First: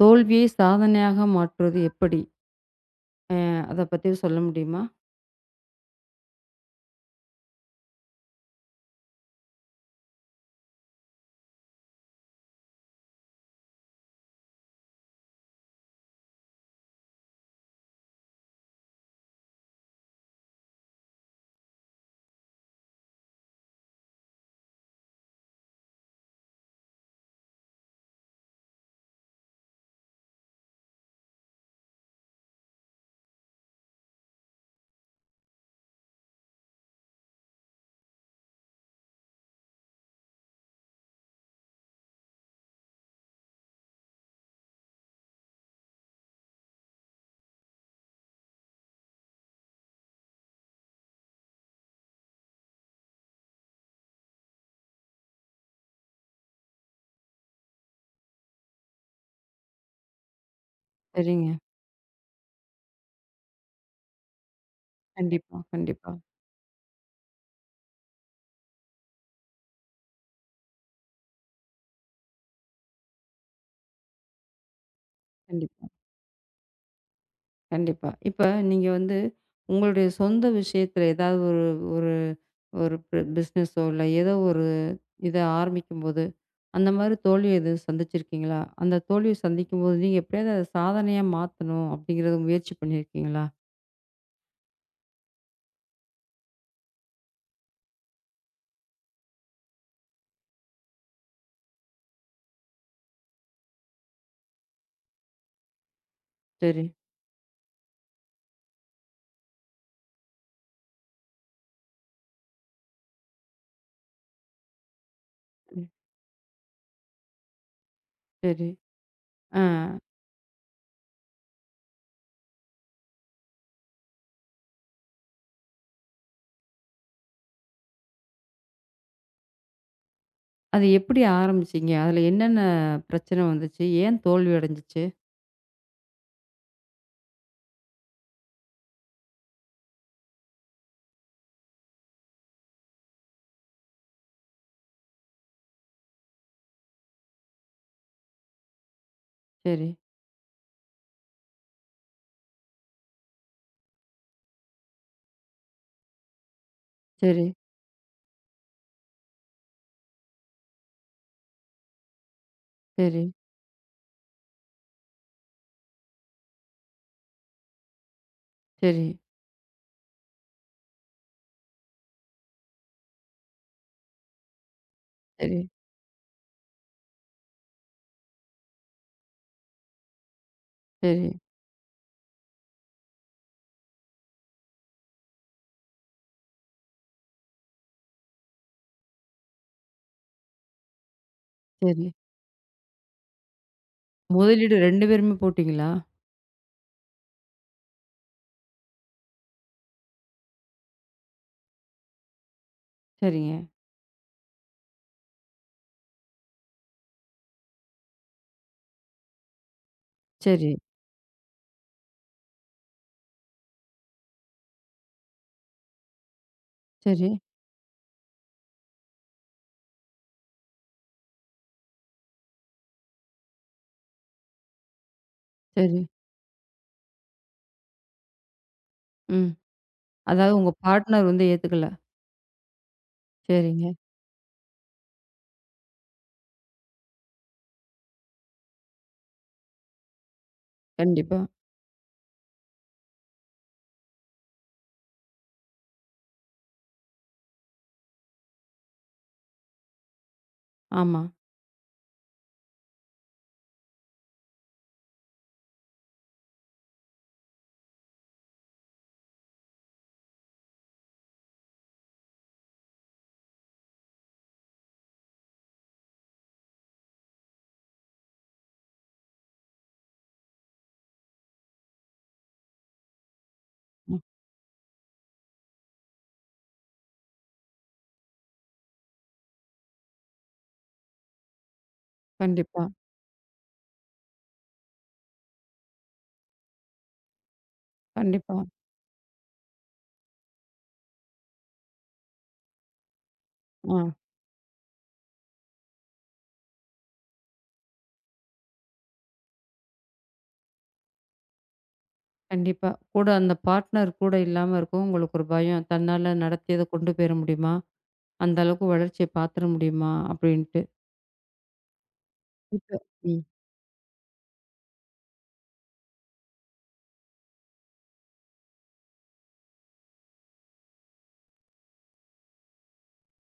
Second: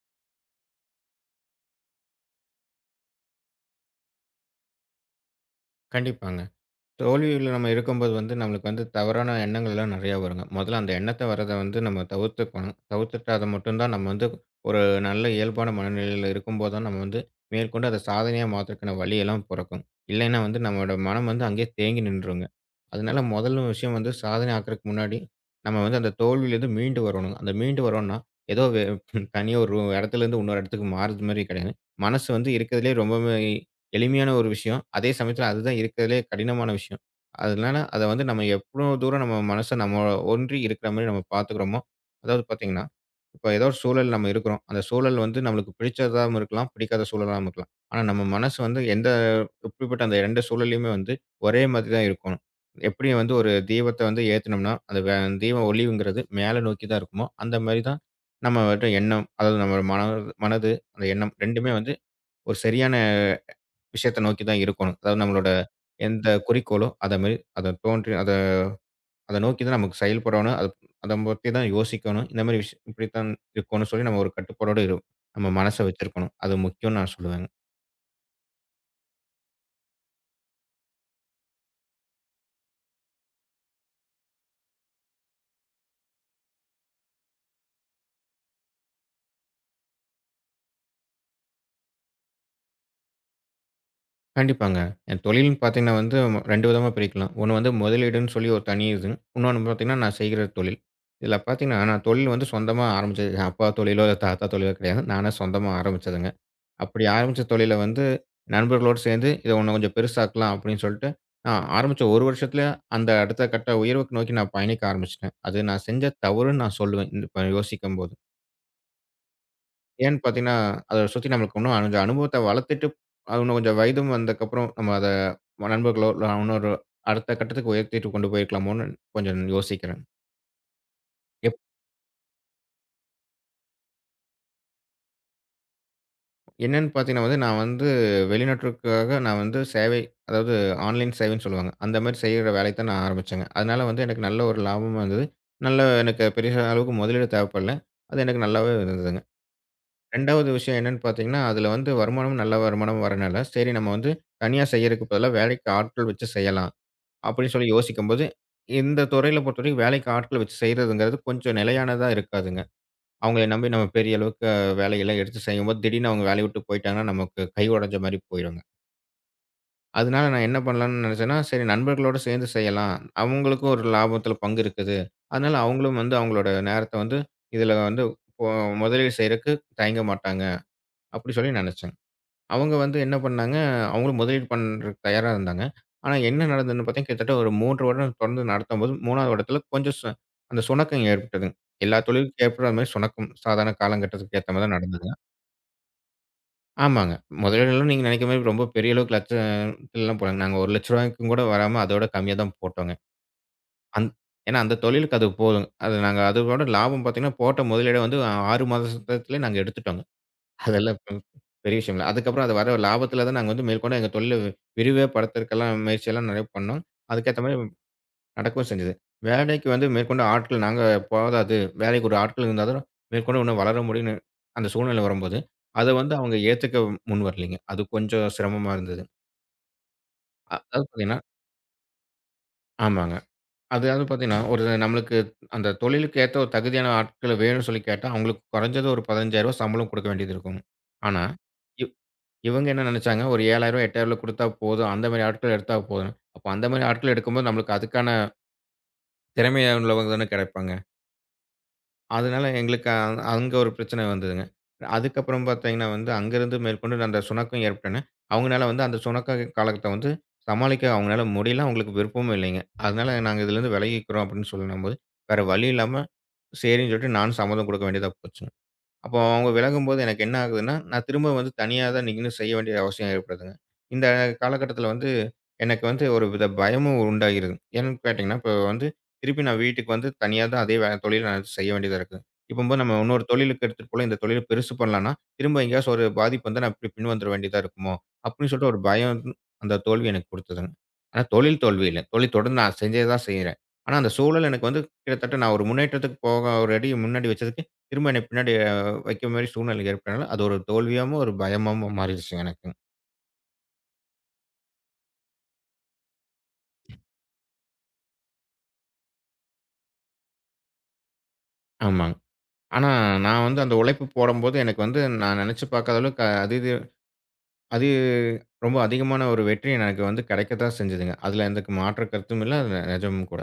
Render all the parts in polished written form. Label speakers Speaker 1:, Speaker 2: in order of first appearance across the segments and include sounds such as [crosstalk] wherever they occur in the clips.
Speaker 1: தோல்வியை சாதனையாக மாற்றுவது எப்படி? அ அத பத்தி சொல்ல முடியுமா?
Speaker 2: கண்டிப்பாங்க. தோல்வியில நம்ம இருக்கும்போது வந்து, நம்மளுக்கு வந்து தவறான எண்ணங்கள்லாம் நெறையா வருங்க. முதல்ல அந்த எண்ணத்த வரத வந்து நம்ம தவிர்த்துக்கணும். தவிர்த்துட்டா அத மட்டும் தான் நம்ம வந்து ஒரு நல்ல இயல்பான மனநிலையில இருக்கும்போது தான் நம்ம வந்து மேற்கொண்டு அத சாதனையா மாத்துறதுக்கான வழியெல்லாம் பொறக்கும். இல்லைன்னா வந்து நம்மளோட மனம் வந்து அங்கேயே தேங்கி நின்றுங்க. அதனால முதல் விஷயம் வந்து சாதனை ஆக்குறதுக்கு முன்னாடி, நம்ம வந்து அந்த தோல்வியிலேருந்து மீண்டு வரணுங்க. அந்த மீண்டு வரோம்ன்னா, ஏதோ வே தனியா ஒரு இடத்துலேருந்து இன்னொரு இடத்துக்கு மாறுறது மாரி கிடையாது. மனசு வந்து இருக்கிறதுலேயே ரொம்பவே எளிமையான ஒரு விஷயம். அதே சமயத்தில அதுதான் இருக்கிறதுலயே கடினமான விஷயம். அதனால அத வந்து நம்ம எவ்ளோ தூரம் நம்ம மனச நம்ம ஒன்றி இருக்கிற மாரி நம்ம பார்த்துக்கிறோமோ, அதாவது பார்த்தீங்கன்னா, இப்ப ஏதோ ஒரு சூழல் நம்ம இருக்கிறோம். அந்த சூழல் வந்து நம்மளுக்கு பிடிச்சதாவும் இருக்கலாம், பிடிக்காத சூழலாவும் இருக்கலாம். ஆனா நம்ம மனசு வந்து எப்படிப்பட்ட அந்த 2 சூழல்லயுமே வந்து ஒரே மாதிரி தான் இருக்கணும். எப்படி வந்து ஒரு தீபத்த வந்து ஏத்துனோம்னா, அந்த வே தீப ஒளிவுங்கிறது மேல நோக்கி தான் இருக்குமோ, அந்த மாரி தான் நம்மட்ட எண்ணம், அதாவது நம்ம மனது, அந்த எண்ணம்
Speaker 1: சரிங்க.
Speaker 2: 2மே வந்து ஒரு சரியான விஷயத்த நோக்கி தான் இருக்கணும். அதாவது நம்மளோட
Speaker 1: கண்டிப்பா, கண்டிப்பா,
Speaker 2: எந்த குறிக்கோளோ, அத மாரி அத தோன்றி அத அத நோக்கி தான் நமக்கு செயல்படணும். அத அத பத்தி தான் யோசிக்கணும். இந்த மாரி விஷயம் இப்படித்தான் இருக்கோன்னு சொல்லி நம்ம ஒரு கட்டுப்பாடோட நம்ம மனச
Speaker 1: கண்டிப்பா,
Speaker 2: வச்சிருக்கணும். அது முக்கியம்னு நான் சொல்லுவேங்க.
Speaker 1: கண்டிப்பா. இப்ப நீங்க வந்து உங்களுடைய சொந்த விஷயத்துல ஏதாவது ஒரு ஒரு ஒரு பிசினஸோ இல்ல ஏதோ ஒரு இத ஆரம்பிக்கும்போது, அந்த மாரி தோல்வி எதுவும் சந்திச்சிருக்கீங்களா? அந்த தோல்விய சந்திக்கும்போது நீங்க எப்படியாவது அத சாதனையா மாத்தணும் அப்படிங்கிறத முயற்சி பண்ணியிருக்கீங்களா?
Speaker 2: கண்டிப்பாங்க. என் தொழில்னு பார்த்தீங்கன்னா வந்து 2 விதமா பிரிக்கலாம். ஒண்ணு வந்து முதலீடுன்னு சொல்லி ஒரு தனி இது. இன்னொன்னு பார்த்தீங்கன்னா, நான் செய்கிற தொழில். இதுல பார்த்தீங்கன்னா, நான் தொழில் வந்து சொந்தமா ஆரம்பிச்சது. எங்க அப்பா தொழிலோ, இல்ல தாத்தா தொழிலோ கிடையாது. நானா சொந்தமா ஆரம்பிச்சதுங்க.
Speaker 1: சரி,
Speaker 2: அப்படி ஆரம்பிச்ச தொழில வந்து நண்பர்களோடு சேர்ந்து, "இத இன்னும் கொஞ்சம் பெருசாக்கலாம்" அப்படின்னு சொல்லிட்டு, நான் ஆரம்பிச்ச 1 வருஷத்துல அந்த அடுத்த கட்ட உயர்வுக்கு நோக்கி நான் பயணிக்க ஆரம்பிச்சுட்டேன். அது நான்
Speaker 1: ம்.
Speaker 2: செஞ்ச தவறுன்னு நான் சொல்லுவேன். இப்ப யோசிக்கும்போது.
Speaker 1: சரி. ஆ.
Speaker 2: ஏன்னு பார்த்தீங்கன்னா, அத சுத்தி நம்மளுக்கு இன்னும் கொஞ்சம் அனுபவத்த வளர்த்துட்டு, அது இன்னும் கொஞ்சம் வயதும் வந்ததுக்கப்புறம் நம்ம அத நண்பர்களோ, இல்ல இன்னொரு அடுத்த கட்டத்துக்கு உயர்த்திட்டு கொண்டு போயிருக்கலாமோன்னு கொஞ்சம் யோசிக்கிறேன்.
Speaker 1: அது எப்படி ஆரம்பிச்சீங்க? அதுல என்னென்ன பிரச்சனை வந்துச்சு? ஏன் தோல்வி அடைஞ்சுச்சு?
Speaker 2: என்னன்னு பார்த்தீங்கன்னா வந்து, நான் வந்து வெளிநாட்டிற்காக நான் வந்து சேவை அதாவது ஆன்லைன் சேவைன்னு சொல்லுவாங்க. அந்த மாரி செய்ற வேலைய தான் நான் ஆரம்பிச்சேங்க. அதனால வந்து எனக்கு நல்ல ஒரு லாபமும் இருந்தது. நல்ல எனக்கு பெரிய அளவுக்கு முதலீடு தேவைப்படல. அது எனக்கு நல்லாவே இருந்ததுங்க.
Speaker 1: சரி.
Speaker 2: 2வது விஷயம் என்னன்னு பார்த்தீங்கன்னா, அதில வந்து வருமானமும் நல்ல வருமானம் வரனால, சரி நம்ம வந்து தனியா செய்யறதுக்கு பதிலா வேலைக்கு ஆட்கள் வச்சு செய்யலாம்.
Speaker 1: சரி,
Speaker 2: அப்படின்னு சொல்லி யோசிக்கும்போது, இந்த துறையில பொறுத்தவரைக்கும் வேலைக்கு ஆட்கள் வச்சு செய்றதுங்கிறது கொஞ்சம் நிலையானதா இருக்காதுங்க.
Speaker 1: சரி,
Speaker 2: அவங்கள நம்பி நம்ம பெரிய அளவுக்கு வேலையெல்லாம் எடுத்து செய்யும்போது, திடீர்னு அவங்க வேலைய விட்டு போயிட்டாங்கன்னா, நமக்கு கை உடைஞ்ச மாரி போயிருங்க.
Speaker 1: சரி,
Speaker 2: அதனால நான் என்ன பண்ணலான்னு நெனச்சேன்னா, சரி நண்பர்களோட சேர்ந்து செய்யலாம். அவங்களுக்கும் ஒரு லாபத்தில பங்கு இருக்குது. அதனால
Speaker 1: சரி,
Speaker 2: அவங்களும் வந்து அவங்களோட நேரத்த வந்து, இதில வந்து இப்போ முதலீடு செய்றக்கு தயங்க மாட்டாங்க.
Speaker 1: சரி,
Speaker 2: அப்டி சொல்லி நெனச்சேன். அவங்க வந்து என்ன பண்ணாங்க, அவங்களும் முதலீடு பண்றதுக்கு தயாரா இருந்தாங்க. ஆனா என்ன நடந்ததுன்னு பார்த்தீங்கன்னா, கிட்டத்தட்ட ஒரு 3 வருடம் தொடர்ந்து நடத்தும்போது, 3வது வருடத்துல கொஞ்சம் அந்த சுணக்கம் ஏற்பட்டதுங்க. எல்லா
Speaker 1: சரி.
Speaker 2: தொழிலுக்கும் ஏற்படுற மாரி சுணக்கம் சாதாரண காலகட்டத்துக்கு ஏத்த மாரி தான்
Speaker 1: முதலீடு 2
Speaker 2: நடந்ததுங்க.
Speaker 1: பேருமே போட்டீங்களா?
Speaker 2: ஆமாங்க. முதலீடெல்லாம் நீங்க நினைக்கிற மாரி ரொம்ப பெரிய அளவுக்கு லட்சத்துலலாம் போடலங்க. நாங்க ரூ. 1,00,000க்கும் கூட வராம அதோட கம்மியா தான் போட்டோங்க.
Speaker 1: சரிங்க.
Speaker 2: அந் ஏன்னா அந்த தொழிலுக்கு அது போதும். அது நாங்க அதோட லாபம் பார்த்தீங்கன்னா, போட்ட முதலீட வந்து 6 மாசத்திலே நாங்க எடுத்துட்டோங்க.
Speaker 1: சரி,
Speaker 2: அதெல்லாம் பெரிய விஷயம் இல்ல. அதுக்கப்புறம் அது வர லாபத்தில தான் நாங்க வந்து மேற்கொண்டு எங்க தொழில விரிவுபடுத்துறதுக்கெல்லாம் முயற்சியெல்லாம் நிறைய பண்ணோம்.
Speaker 1: சரி,
Speaker 2: அதுக்கேத்த மாரி நடக்கவும் செஞ்சது. வேலைக்கு வந்து மேற்கொண்டு ஆட்கள் நாங்க போதாது. வேலைக்கு ஒரு ஆட்கள் இருந்தா தான் மேற்கொண்டு இன்னும் வளர முடியும்ன்னு அந்த சூழ்நிலை வரும்போது, அத
Speaker 1: சரி.
Speaker 2: வந்து அவங்க ஏத்துக்க முன் வரலைங்க. அது கொஞ்சம் சிரமமா இருந்தது.
Speaker 1: ம். அதாவது உங்க
Speaker 2: அதாவது பார்த்தீங்கன்னா
Speaker 1: பார்ட்னர் வந்து ஏத்துக்கல.
Speaker 2: ஆமாங்க.
Speaker 1: சரிங்க.
Speaker 2: அதாவது பார்த்தீங்கன்னா, ஒரு நம்மளுக்கு அந்த தொழிலுக்கு ஏத்த ஒரு தகுதியான ஆட்கள் வேணும்னு சொல்லி கேட்டா, அவங்களுக்கு குறைஞ்சது ஒரு ரூ. 15,000 சம்பளம் குடுக்க வேண்டியது இருக்கும். ஆனா,
Speaker 1: கண்டிப்பா.
Speaker 2: இ இவங்க என்ன நினைச்சாங்க, ஒரு 7,000 ரூ. 8,000 குடுத்தா போதும். அந்த மாரி ஆட்கள் எடுத்தா போதும். அப்ப அந்த மாரி ஆட்கள் எடுக்கும்போது நம்மளுக்கு அதுக்கான திறமை உள்ளவங்க தானே கிடைப்பாங்க.
Speaker 1: ஆமா.
Speaker 2: அதனால எங்களுக்கு அங்க ஒரு பிரச்சனை வந்ததுங்க. அதுக்கப்புறம் பார்த்தீங்கன்னா வந்து, அங்கருந்து மேற்கொண்டு நான் அந்த சுணக்கம் ஏற்பட்டோனே, அவங்கனால வந்து அந்த சுணக்க காலத்த வந்து சமாளிக்க அவங்கனால முடியல. அவங்களுக்கு விருப்பமும் இல்லைங்க. அதனால நாங்க இதுலருந்து விலகிக்கிறோம் அப்படின்னு சொல்லும்போது, வேற வழி இல்லாம சரின்னு சொல்லிட்டு நானும் சம்மதம் குடுக்க வேண்டியதா போச்சுங்க. அப்போ அவங்க விலகும்போது எனக்கு என்ன ஆகுதுன்னா, நான் திரும்ப வந்து தனியா தான் நின்னு செய்ய வேண்டிய அவசியம் ஏற்படுதுங்க. இந்த
Speaker 1: ம்.
Speaker 2: காலகட்டத்தில வந்து எனக்கு வந்து ஒரு வித பயமும் உண்டாகிறது. ஏன்னு கேட்டீங்கன்னா, இப்போ வந்து திருப்பி நான் வீட்டுக்கு வந்து தனியா தான் அதே தொழில நான் செய்ய வேண்டியதா இருக்கு. இப்பம்போது
Speaker 1: கண்டிப்பா,
Speaker 2: நம்ம இன்னொரு தொழிலுக்கு எடுத்துட்டு போல இந்த தொழில பெருசு பண்ணலான்னா, திரும்ப எங்கேயாச்சும் ஒரு பாதிப்பு வந்தா நான் பின் பின் வந்துற வேண்டியதா இருக்குமோ! அப்பிடின்னு
Speaker 1: கண்டிப்பா.
Speaker 2: சொல்லிட்டு ஒரு பயம் அந்த தோல்வி எனக்கு கொடுத்ததுங்க. ஆனா தொழில் தோல்வி இல்ல. தொழில் தொடர்ந்து நான் செஞ்சே தான் செய்றேன். ஆனா
Speaker 1: ஆ.
Speaker 2: அந்த சூழல் எனக்கு வந்து கிட்டத்தட்ட நான் ஒரு முன்னேற்றத்துக்கு போக ஒரு அடி முன்னாடி வச்சதுக்கு, திரும்ப என்னை பின்னாடி வைக்கிற மாரி சூழ்நிலை ஏற்பட்டனால, அது ஒரு தோல்வியாவும், ஒரு பயமாவும் மாறிடுச்சு எனக்கு.
Speaker 1: கண்டிப்பா. கூட அந்த பார்ட்னர் கூட இல்லாம இருக்கும். உங்களுக்கு ஒரு பயம். தன்னால நடத்தி அத கொண்டு போயிற முடியுமா? அந்த அளவுக்கு வளர்ச்சிய பார்த்துற முடியுமா? அப்படின்ட்டு.
Speaker 2: ஆமாங்க. ஆனா,
Speaker 1: இப்ப ம்.
Speaker 2: நான் வந்து அந்த உழைப்பு போடம்போது எனக்கு வந்து நான் நெனச்சு பாக்காத அளவுக்கு அது இது அது ரொம்ப அதிகமான ஒரு வெற்றி எனக்கு வந்து கெடைக்க தான் செஞ்சதுங்க. அதுல எந்த மாற்று கருத்தும் இல்ல. அது நெஜமும் கூட.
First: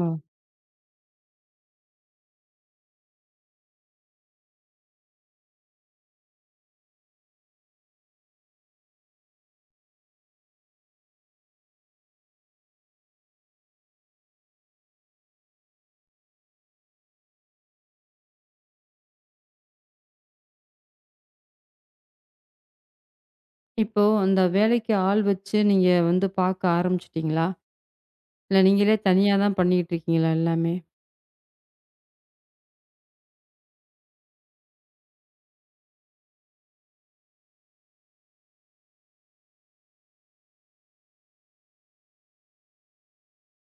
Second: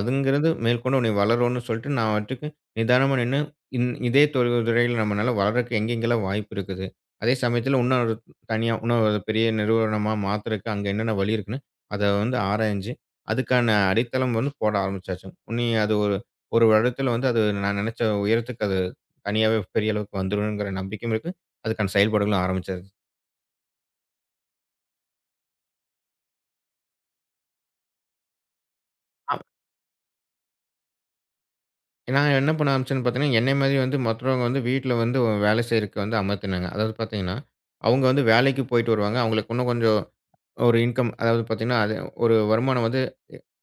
Speaker 1: ஆ.
Speaker 2: மேற்கொண்டு உன்னை வளரும்னு சொல்லிட்டு, நான் பாட்டுக்கு நிதானமா நின்னு, இதே துறையில நம்மனால வளர்றக்கு எங்கெங்கெல்லாம் வாய்ப்பு இருக்குது? அதே சமயத்தில இன்னும் ஒரு தனியா இன்னும் ஒரு பெரிய நிறுவனமா மாத்துறக்கு அங்க என்னென்ன வழி இருக்குன்னு, அத வந்து ஆராய்ஞ்சு, அதுக்கான அடித்தளம் வந்து போட ஆரம்பிச்சாச்சு. அது ஒரு ஒரு வருடத்தில வந்து அது நான் நெனச்ச உயரத்துக்கு அது தனியாவே பெரிய அளவுக்கு வந்துரும்ங்கிற நம்பிக்கையும் இருக்கு. அதுக்கான செயல்பாடுகளும் ஆரம்பிச்சாச்சு.
Speaker 1: இப்போ அந்த வேலைக்கு ஆள் வச்சு நீங்க வந்து பார்க்க ஆரம்பிச்சுட்டீங்களா? இல்ல நீங்களே
Speaker 2: அ
Speaker 1: தனியா தான் பண்ணிக்கிட்டு இருக்கீங்களா எல்லாமே?
Speaker 2: நான் என்ன பண்ண ஆரம்பிச்சேன்னு பார்த்தீங்கன்னா, என்னைய மாரி வந்து மத்தவங்க வந்து வீட்ல வந்து வேலை செய்றதுக்கு வந்து அமர்த்தினாங்க. அதாவது பார்த்தீங்கன்னா, அவங்க வந்து வேலைக்கு போயிட்டு வருவாங்க. அவங்களுக்கு இன்னும் கொஞ்சம் ஒரு இன்கம் அதாவது பார்த்தீங்கன்னா, அது ஒரு வருமானம் வந்து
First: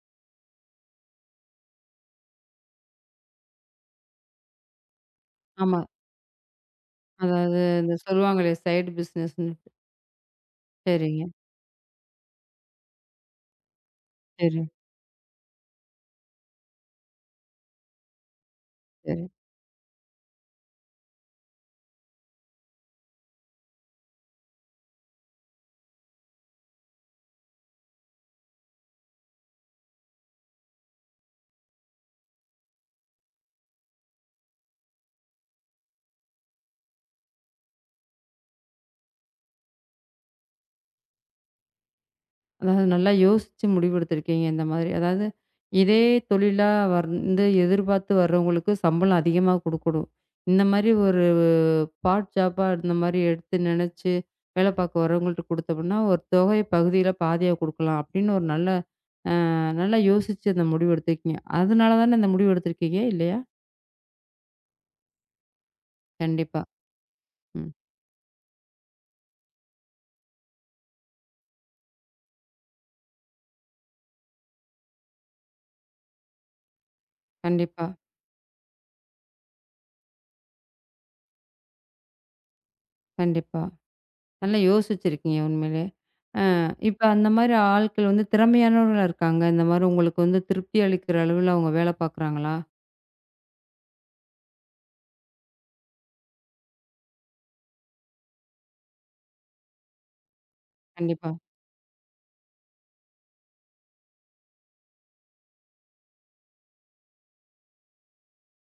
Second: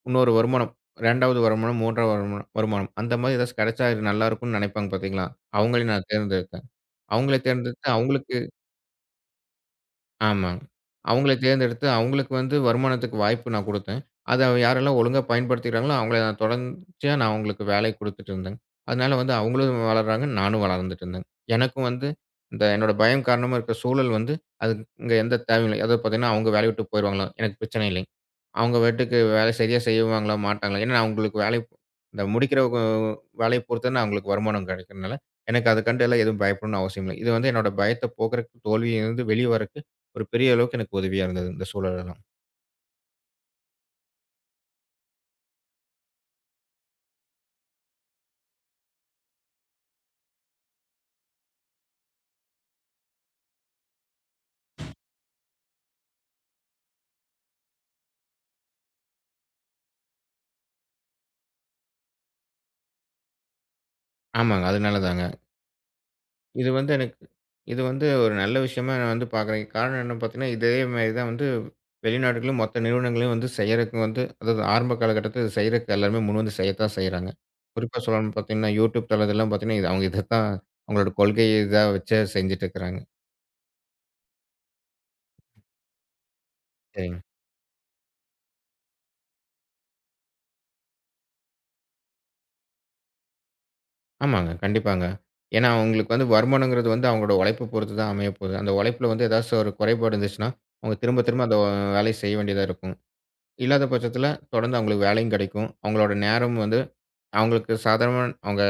Speaker 2: இன்னொரு வருமானம் 2வது வருமானம், 3வது வருமானம் வருமானம் அந்த மாரி ஏதாச்சும் கிடைச்சா இது நல்லாருக்கும்னு நினைப்பாங்க பார்த்தீங்களா?
Speaker 1: ஆமா.
Speaker 2: அவங்கள நான் தேர்ந்தெடுத்தேன். அவங்கள
Speaker 1: அதாவது
Speaker 2: தேர்ந்தெடுத்து
Speaker 1: இந்த
Speaker 2: அவங்களுக்கு
Speaker 1: சொல்லுவாங்களே சைடு பிசினஸ்ன்னு.
Speaker 2: ஆமாங்க.
Speaker 1: சரிங்க.
Speaker 2: அவங்கள தேர்ந்தெடுத்து, அவங்களுக்கு வந்து வருமானத்துக்கு வாய்ப்பு நான் குடுத்தேன். அத
Speaker 1: சரி,
Speaker 2: யாரெல்லாம் ஒழுங்கா பயன்படுத்திக்கிறாங்களோ, அவங்கள நான் தொடர்ச்சியா நான் அவங்களுக்கு வேலை குடுத்துட்டு இருந்தேங்க. அதனால
Speaker 1: சரி.
Speaker 2: வந்து அவங்களும் வளர்றாங்க, நானும் வளர்ந்துட்டு இருந்தேங்க. எனக்கும் வந்து இந்த என்னோட பயம் காரணமா இருக்க சூழல் வந்து, அது இங்க எந்த தேவையும் இல்லை. அதாவது பார்த்தீங்கன்னா, அவங்க வேலைய விட்டு போயிருவாங்களா? எனக்கு பிரச்சனை இல்லை. அவங்க பாட்டுக்கு வேலை சரியா செய்வாங்களா? மாட்டாங்களா? ஏன்னா அவங்களுக்கு வேலை இந்த முடிக்கிற கு வேலைய பொறுத்து தான் அவங்களுக்கு வருமானம் கிடைக்கிறனால, எனக்கு அத கண்டு எல்லாம் எதுவும் பயப்படணும்னு அவசியம் இல்ல. இது வந்து என்னோட பயத்த போக்குறக்கு, தோல்வியிலிருந்து வெளிய வரக்கு ஒரு பெரிய அளவுக்கு எனக்கு உதவியா இருந்தது, இந்த சூழல் எல்லாம்.
Speaker 1: அதாவது நல்லா யோசிச்சு முடிவெடுத்திருக்கீங்க இந்த மாதிரி. அதாவது இதே தொழிலா வந்து எதிர்பார்த்து வர்றவங்களுக்கு சம்பளம் அதிகமா குடுக்கணும். இந்த மாதிரி ஒரு பார்ட் ஜாப்பா இந்த மாதிரி எடுத்து நெனச்சு வேலை பார்க்க வரவங்கள்ட்ட குடுத்தோம்னா, ஒரு தொகை பகுதியில பாதியா குடுக்கலாம் அப்படின்னு ஒரு நல்ல அ நல்லா யோசிச்சு அந்த முடிவு எடுத்திருக்கீங்க. அதனால தானே இந்த முடிவு எடுத்திருக்கீங்க இல்லையா?
Speaker 2: ஆமாங்க. அதனால தாங்க.
Speaker 1: கண்டிப்பா.
Speaker 2: இது வந்து எனக்கு
Speaker 1: ம்.
Speaker 2: இது வந்து ஒரு நல்ல விஷயமா நான் வந்து பார்க்குறேன். காரணம் என்னன்னு பார்த்தீங்கன்னா, இதே மாரி தான் வந்து வெளிநாடுகளும், மொத்த நிறுவனங்களையும் வந்து செய்றதுக்கு வந்து அதாவது ஆரம்ப காலகட்டத்தில இத செய்றதுக்கு எல்லாருமே முன்வந்து செய்யத்தான் செய்றாங்க.
Speaker 1: கண்டிப்பா,
Speaker 2: குறிப்பா சொல்லணும்னு பார்த்தீங்கன்னா, YouTube தளத்திலாம் பார்த்தீங்கன்னா, இது அவங்க இதத்தான் அவங்களோட கொள்கை இதா வச்சே செஞ்சுட்டு இருக்கிறாங்க.
Speaker 1: கண்டிப்பா. நல்லா யோசிச்சிருக்கீங்க உண்மையிலே. இப்ப
Speaker 2: சரிங்க.
Speaker 1: அந்த மாரி ஆட்கள் வந்து திறமையானவர்களா இருக்காங்க. இந்த மாரி உங்களுக்கு வந்து திருப்தி அளிக்கிற அளவுல அவங்க வேலை பார்க்குறாங்களா?
Speaker 2: ஆமாங்க. கண்டிப்பாங்க. ஏன்னா, அவங்களுக்கு வந்து வருமானங்கிறது வந்து அவங்களோட உழைப்பு பொறுத்து தான் அமையப்போகுது. அந்த உழைப்பில வந்து ஏதாச்சும் ஒரு குறைபாடு இருந்துச்சுன்னா, அவங்க திரும்ப
Speaker 1: கண்டிப்பா.
Speaker 2: திரும்ப அந்த வேலைய செய்ய வேண்டியதா இருக்கும். இல்லாத பட்சத்தில, தொடர்ந்து அவங்களுக்கு வேலையும் கிடைக்கும். அவங்களோட நேரம் வந்து அவங்களுக்கு சாதாரணமா அவங்க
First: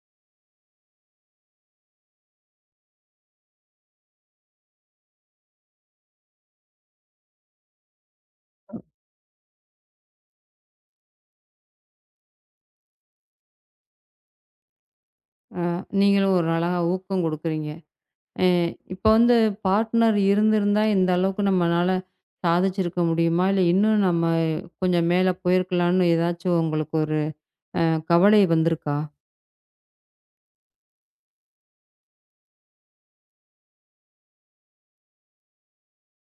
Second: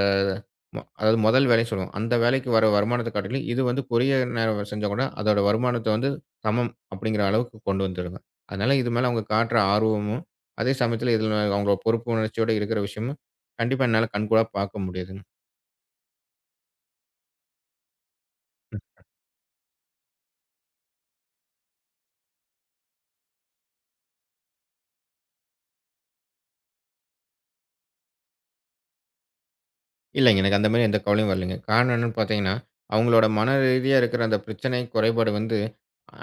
Speaker 2: அதாவது முதல் வேலை சொல்லுவோம். அந்த வேலைக்கு வர வருமானத்த காட்டிலும், இது வந்து குறுகிய நேரம் செஞ்சா கூட, அதோட வருமானத்த வந்து சமம் அப்படிங்கிற அளவுக்கு கொண்டு வந்துருங்க. அதனால இது மேல அவங்க காட்டுற ஆர்வமும், அதே சமயத்தில இதில அவங்களோட பொறுப்பு உணர்ச்சியோட இருக்கிற விஷயமும், கண்டிப்பா என்னால கண்கூடா பார்க்க முடியுதுங்க.
Speaker 1: அ நீங்களும் ஒரு அழகா ஊக்கம் குடுக்குறீங்க. அ இப்ப வந்து பார்ட்னர் இருந்திருந்தா இந்த அளவுக்கு நம்மனால சாதிச்சிருக்க முடியுமா? இல்ல இன்னும் நம்ம கொஞ்சம் மேல போயிருக்கலாம்னு ஏதாச்சும் உங்களுக்கு ஒரு அ கவலை வந்திருக்கா?
Speaker 2: இல்லைங்க. எனக்கு அந்த மாரி எந்த கவலையும் வரலைங்க. காரணம் என்னன்னு பார்த்தீங்கன்னா, அவங்களோட மன ரீதியா இருக்கிற அந்த பிரச்சனை, குறைபாடு வந்து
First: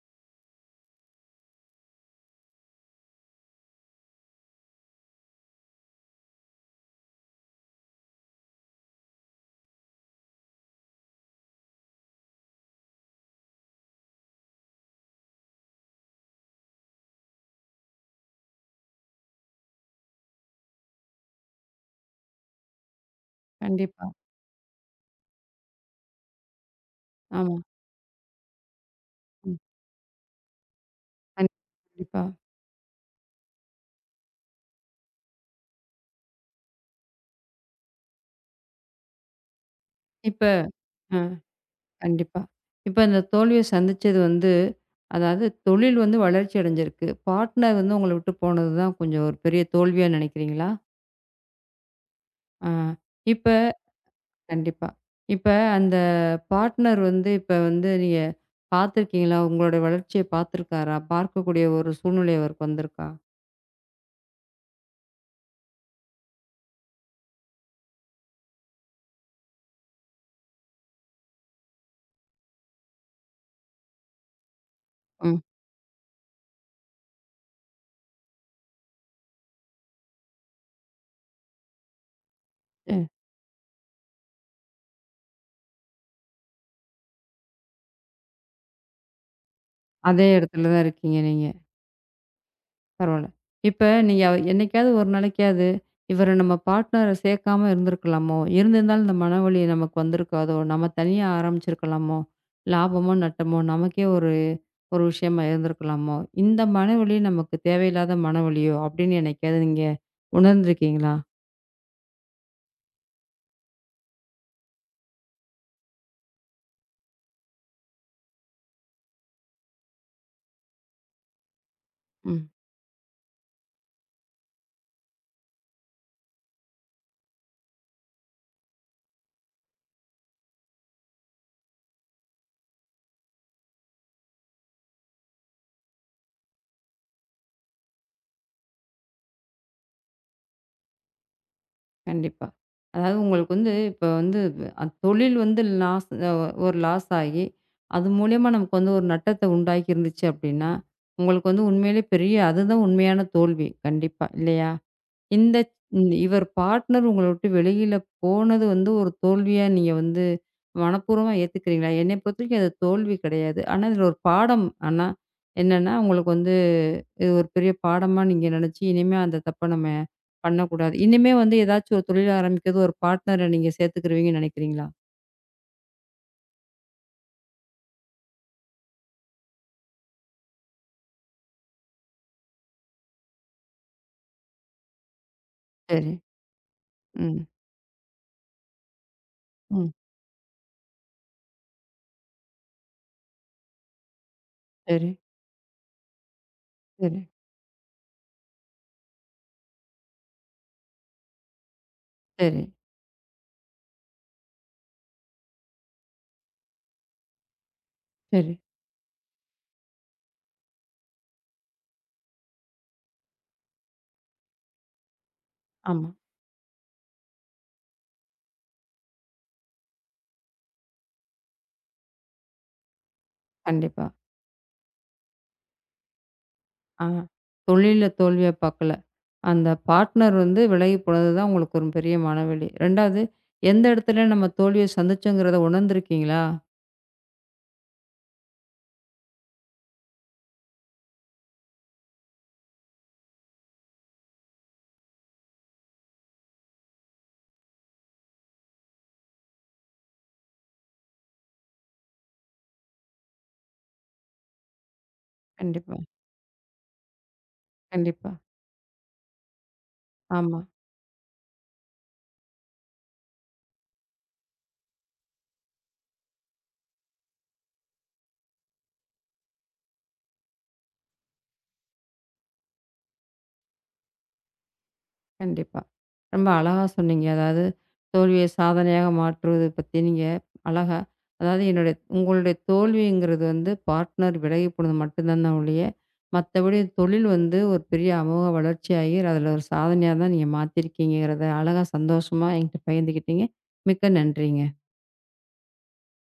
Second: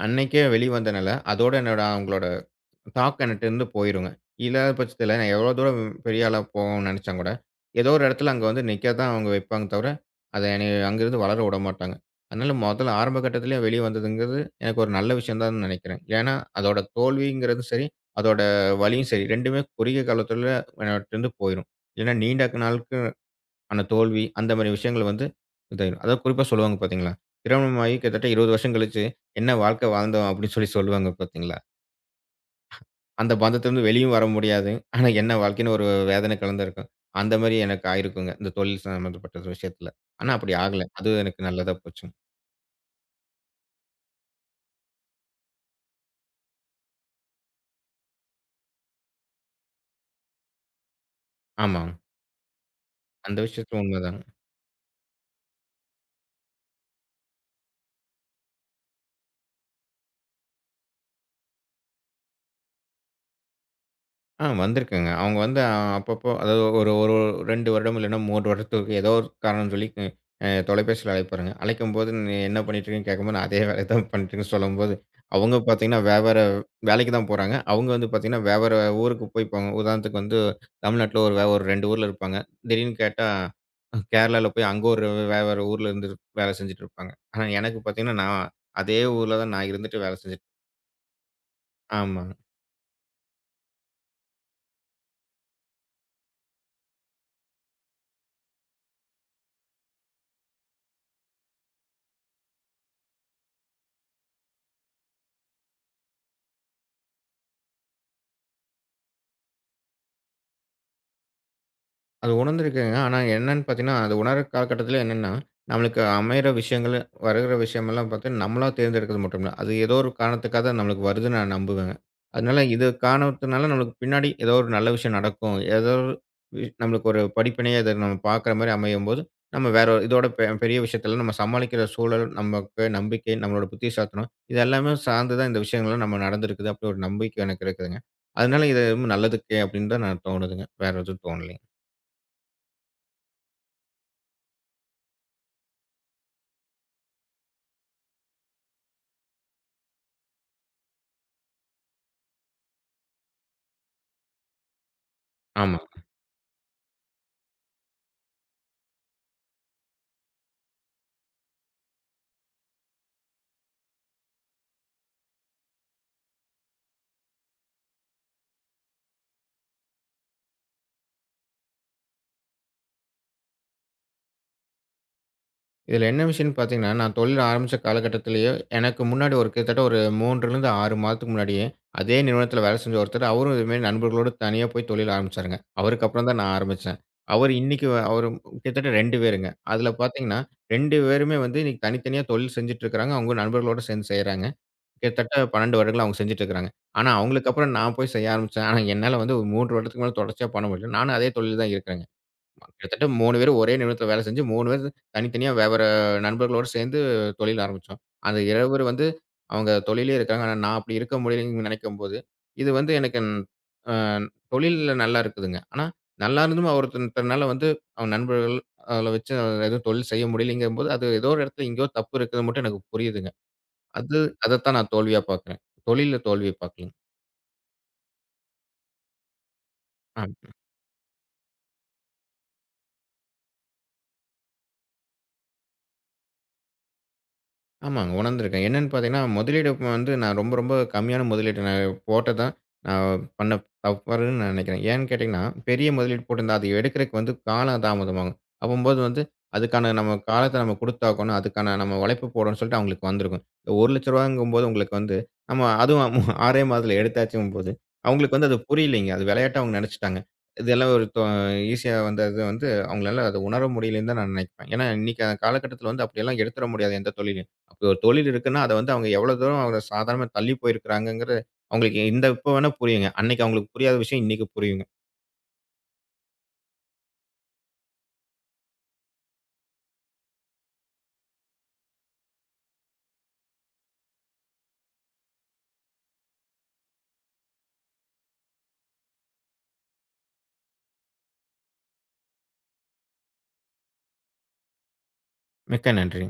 Speaker 2: அன்னைக்கே வெளிவந்தனால, அதோட என்னோட அவங்களோட டாக் எனட்டருந்து போயிருங்க. இல்லாத பட்சத்தில நான் எவ்வளோ தூரம் பெரிய ஆளா போவோம்னு நெனச்சா கூட, ஏதோ ஒரு இடத்துல அங்க வந்து நிக்க தான் அவங்க வைப்பாங்க தவிர, அத என்னைய அங்கருந்து வளர விடமாட்டாங்க. அதனால முதல்ல ஆரம்ப கட்டத்திலேயே வெளிய வந்ததுங்கிறது எனக்கு ஒரு நல்ல விஷயம் தான் நெனைக்கிறேன். ஏன்னா, அதோட தோல்விங்கிறதும் சரி, அதோட வலியும் சரி 2மே குறுகிய காலத்துல என்னட்டருந்து போயிரும். இல்லன்னா நீண்ட நாளுக்கு ஆன
Speaker 1: கண்டிப்பா.
Speaker 2: தோல்வி அந்த மாரி விஷயங்கள் வந்து இதாயிரும். அதாவது குறிப்பா சொல்லுவாங்க பாத்தீங்களா,
Speaker 1: ஆமா.
Speaker 2: திருமணமாகி கிட்டத்தட்ட 20 வருஷம் கழிச்சு, "என்ன
Speaker 1: ம்.
Speaker 2: வாழ்க்கை வாழ்ந்தோம்" அப்படின்னு சொல்லி சொல்லுவாங்க
Speaker 1: கண்
Speaker 2: பாத்தீங்களா?
Speaker 1: கண்டிப்பா.
Speaker 2: அந்த பந்தத்துலருந்து வெளியும் வர முடியாது. ஆனா, என்ன வாழ்க்கைன்னு ஒரு வேதனை கலந்திருக்கும். அந்த மாரி எனக்கு ஆயிருக்குங்க. இந்த தொழில் சம்மந்தப்பட்ட விஷயத்துல. ஆனா,
Speaker 1: இப்ப
Speaker 2: அப்படி ஆகல. அது
Speaker 1: அ.
Speaker 2: எனக்கு நல்லதா போச்சுங்க.
Speaker 1: கண்டிப்பா. இப்ப இந்த தோல்விய சந்திச்சது வந்து, அதாவது தொழில் வந்து வளர்ச்சி அடைஞ்சிருக்கு. பார்ட்னர் வந்து உங்கள விட்டு போனது தான் கொஞ்சம் ஒரு பெரிய தோல்வியா நினைக்கிறீங்களா?
Speaker 2: ஆமா.
Speaker 1: ஆ.
Speaker 2: அந்த
Speaker 1: இப்ப
Speaker 2: விஷயத்துல உண்மதான்.
Speaker 1: கண்டிப்பா. இப்ப அந்த பார்ட்னர் வந்து இப்ப வந்து நீங்க பார்த்துருக்கீங்களா? உங்களோட வளர்ச்சிய பார்த்துருக்காரா? பார்க்கக்கூடிய ஒரு சூழ்நிலை அவருக்கு வந்திருக்கா?
Speaker 2: ஆ வந்திருக்குங்க. அவங்க வந்து ஆ, அப்பப்போ அதாவது ஒரு ஒரு 2 வருடம் இல்லன்னா 3 வருடத்துக்கு ஏதோ ஒரு காரணம் சொல்லி தொலைபேசியில அழைப்பாருங்க. அழைக்கும்போது "நீ என்ன பண்ணிட்டுருக்கன்னு?" கேட்கும்போது, "நான் அதே வேலைய தான் பண்ணிட்டுருக்கேன்னு" சொல்லும்போது,
Speaker 1: ம்.
Speaker 2: அவங்க பார்த்தீங்கன்னா வெவ்வேற வேலைக்கு தான் போறாங்க. அவங்க வந்து பார்த்தீங்கன்னா வெவ்வேற ஊருக்கு போய்ப்பாங்க. உதாரணத்துக்கு வந்து தமிழ்நாட்ல ஒரு ஒரு 2 ஊர்ல இருப்பாங்க. திடீர்னு
Speaker 1: சரி.
Speaker 2: கேட்டா கேரளால போய் அங்க ஒரு வேவ்வேற ஊர்ல இருந்து வேலை செஞ்சுட்டு இருப்பாங்க. ஆனா எனக்கு பார்த்தீங்கன்னா நான் அதே ஊர்ல தான் நான் இருந்துட்டு வேலை
Speaker 1: அதே
Speaker 2: செஞ்சுட்டு
Speaker 1: இடத்துல தான் இருக்கீங்க நீங்க.
Speaker 2: ஆமா.
Speaker 1: பரவால்ல. இப்ப நீங்க என்னைக்காவது ஒரு நாளைக்காவது, இவர நம்ம பார்ட்னர சேர்க்காம இருந்திருக்கலாமோ? இருந்திருந்தாலும் இந்த மனவலி நமக்கு வந்திருக்காதோ? நம்ம தனியா ஆரம்பிச்சிருக்கலாமோ? லாபமோ, நட்டமோ நமக்கே ஒரு ஒரு விஷயமா இருந்திருக்கலாமோ? இந்த மனவலி நமக்கு தேவையில்லாத மனவலியோ? அப்படின்னு என்னைக்காவது நீங்க உணர்ந்திருக்கீங்களா?
Speaker 2: அது உணர்ந்திருக்கேங்க. ஆனா என்னன்னு பார்த்தீங்கன்னா, அது உணர்ற காலகட்டத்தில என்னன்னா, நம்மளுக்கு அமையிற விஷயங்கள், வருகிற விஷயமெல்லாம் பார்த்து நம்மளா தேர்ந்தெடுக்கிறது மட்டும் இல்ல. அது ஏதோ ஒரு காரணத்துக்காக தான் நம்மளுக்கு வருதுன்னு நான் நம்புவேங்க.
Speaker 1: ம்.
Speaker 2: அதனால இது காரணத்தினால நம்மளுக்கு பின்னாடி ஏதோ ஒரு நல்ல விஷயம் நடக்கும். ஏதோ ஒரு நம்மளுக்கு ஒரு படிப்பினையே அது நம்ம பார்க்குற மாரி அமையும்போது, நம்ம வேற ஒரு இதோட பெரிய விஷயத்தலாம் நம்ம சமாளிக்கிற சூழல், நமக்கு நம்பிக்கை, நம்மளோட புத்திசாலித்தனம் இது எல்லாமே சார்ந்து தான் இந்த விஷயங்கள்லாம் நம்ம நடந்திருக்குது. அப்படி ஒரு நம்பிக்கை எனக்கு இருக்குதுங்க. அதனால இது நல்லதுக்கே அப்படின்னு தான் நான் தோணுதுங்க. வேற எதுவும் தோணலைங்க.
Speaker 1: கண்டிப்பா. அதாவது உங்களுக்கு வந்து இப்ப வந்து தொழில் வந்து லாஸ் ஒரு லாஸ் ஆகி, அது மூலியமா நமக்கு வந்து ஒரு நட்டத்த உண்டாக்கி இருந்துச்சு அப்டின்னா, உங்களுக்கு வந்து உண்மையிலேயே பெரிய அதுதான் உண்மையான தோல்வி. கண்டிப்பா. இல்லையா? இந்த
Speaker 2: ஆமாங்க.
Speaker 1: இந்த இவர் பார்ட்னர் உங்கள விட்டு வெளியில போனது வந்து ஒரு தோல்வியா நீங்க வந்து மனப்பூர்வமா ஏத்துக்கிறீங்களா? என்னைய பொறுத்தவரைக்கும் அது தோல்வி கிடையாது. ஆனா, இதுல ஒரு பாடம் ஆனா என்னன்னா, உங்களுக்கு வந்து இது ஒரு பெரிய பாடமா நீங்க நெனச்சு, இனிமே அந்த தப்ப நம்ம பண்ணக்கூடாது. இனிமே வந்து ஏதாச்சும் ஒரு தொழில் ஆரம்பிக்கிறது ஒரு பார்ட்னர நீங்க சேர்த்துக்குருவீங்கன்னு நெனைக்கிறீங்களா?
Speaker 2: இதில என்ன விஷயம்ன்னு பார்த்தீங்கன்னா, நான் தொழில் ஆரம்பிச்ச காலகட்டத்திலேயே, எனக்கு முன்னாடி ஒரு கிட்டத்தட்ட ஒரு 3லிருந்து 6 மாதத்துக்கு முன்னாடியே, அதே நிறுவனத்தில வேலை செஞ்ச ஒருத்தர், அவரும் இதுமாரி நண்பர்களோட தனியா போய் தொழில் ஆரம்பிச்சாருங்க. அவருக்கு
Speaker 1: சரி.
Speaker 2: அப்புறம் தான் நான் ஆரம்பிச்சேன்.
Speaker 1: ம்.
Speaker 2: அவர் இன்னைக்கு அவரு கிட்டத்தட்ட 2 பேருங்க. அதில
Speaker 1: ம்.
Speaker 2: பார்த்தீங்கன்னா, 2 பேருமே வந்து இன்னைக்கு தனித்தனியா தொழில் செஞ்சுட்டு இருக்கிறாங்க. அவங்க நண்பர்களோட சேர்ந்து செய்றாங்க.
Speaker 1: சரி,
Speaker 2: கிட்டத்தட்ட 12 வருடங்களா அவங்க செஞ்சுட்டு இருக்கிறாங்க. ஆனா,
Speaker 1: சரி,
Speaker 2: அவங்களுக்கு அப்புறம் நான் போய் செய்ய ஆரம்பிச்சேன். ஆனா, என்னால வந்து ஒரு 3 வருடத்துக்கு மேல தொடர்ச்சியா பண்ண முடியல. நானும் அதே தொழில்ல தான் இருக்கிறேங்க.
Speaker 1: சரி,
Speaker 2: கிட்டத்தட்ட 3 பேரும் ஒரே நிறுவனத்துல வேலை செஞ்சு 3 பேரும் தனித்தனியா வெவ்வேற நண்பர்களோட சேர்ந்து தொழில் ஆரம்பிச்சோம். அந்த
Speaker 1: சரி.
Speaker 2: 7 பேர் வந்து அவங்க தொழிலே இருக்காங்க. ஆனா நான் அப்படி இருக்க முடியலன்னு நினைக்கும்போது, இது வந்து எனக்கு அ தொழில்ல நல்லா இருக்குதுங்க. ஆனா
Speaker 1: ஆமா.
Speaker 2: நல்லா இருந்தும் ஒருத்தர்னால வந்து அவன் நண்பர்கள் அதுல வச்சு எதுவும் தொழில் செய்ய முடியலங்கும்போது, அது ஏதோ ஒரு இடத்துல எங்கேயோ தப்பு இருக்குது மட்டும் எனக்கு புரியுதுங்க.
Speaker 1: கண்டிப்பா.
Speaker 2: அது அதத்தான் நான் தோல்வியா பார்க்குறேன். தொழில்ல தோல்விய பார்க்கலங்க.
Speaker 1: ஆ. தொழில்ல தோல்விய பாக்கல. அந்த
Speaker 2: ஆ.
Speaker 1: பார்ட்னர் வந்து விலகி போனது தான் உங்களுக்கு ஒரு பெரிய மனவலி. 2வது எந்த இடத்துல நம்ம தோல்விய சந்திச்சோங்கிறத உணர்ந்திருக்கீங்களா?
Speaker 2: ஆமாங்க. உணர்ந்திருக்கேன். என்னன்னு பார்த்தீங்கன்னா, முதலீடு இப்ப வந்து நான் ரொம்ப, ரொம்ப கம்மியான முதலீடு நான் போட்டது தான் நான் பண்ண தவறுன்னு நான் நினைக்கிறேன். ஏன்னு கேட்டீங்கன்னா, பெரிய முதலீடு போட்டிருந்தா, அது எடுக்கிறக்கு வந்து காலம் தாமதமாகும். அப்பம்போது வந்து அதுக்கான நம்ம காலத்த நம்ம குடுத்தாகணும். அதுக்கான நம்ம உழைப்பு போடணும்னு சொல்லிட்டு அவங்களுக்கு வந்திருக்கும். ரூ. 1,00,000ங்கும்போது உங்களுக்கு வந்து நம்ம
Speaker 1: கண்டிப்பா,
Speaker 2: அதுவும் 6 [laughs] மாதத்துல எடுத்தாச்சுங்கும்போது,
Speaker 1: கண்டிப்பா.
Speaker 2: அவங்களுக்கு வந்து அது புரியலைங்க. அது விளையாட்டா அவங்க நினைச்சுட்டாங்க.
Speaker 1: ஆமா.
Speaker 2: இதெல்லாம் ஒரு ஈஸியா வந்தது வந்து அவங்களால அத உணர முடியலைன்னு தான் நான் நினைப்பேன். ஏன்னா, இன்னைக்கு காலகட்டத்தில வந்து அப்படியெல்லாம் எடுத்துற முடியாது எந்த தொழிலும். அப்படி ஒரு தொழில் இருக்குன்னா, அத வந்து அவங்க எவ்வளோ தூரம் அவங்க சாதாரணமா தள்ளி போயிருக்கிறாங்கங்கிறது, அவங்களுக்கு இந்த இப்ப வேணா புரியுங்க. அன்னைக்கு அவங்களுக்கு புரியாத விஷயம் இன்னைக்கு புரியுங்க.
Speaker 1: கண்டிப்பா. ரொம்ப அழகா சொன்னீங்க. அதாவது தோல்வியை சாதனையாக மாற்றுவது பத்தி நீங்க அழகா அதாவது என்னுடைய உங்களுடைய தோல்விங்கிறது வந்து பார்ட்னர் விலகி போனது மட்டும் தான் தான் ஒழிய, மத்தபடி தொழில் வந்து ஒரு பெரிய அமோக வளர்ச்சியாகி அதில ஒரு சாதனையா தான் நீங்க மாத்தியிருக்கீங்கங்கிறத அழகா சந்தோஷமா என்கிட்ட பகிர்ந்துக்கிட்டீங்க. மிக்க நன்றிங்க.
Speaker 2: மிக்க நன்றி.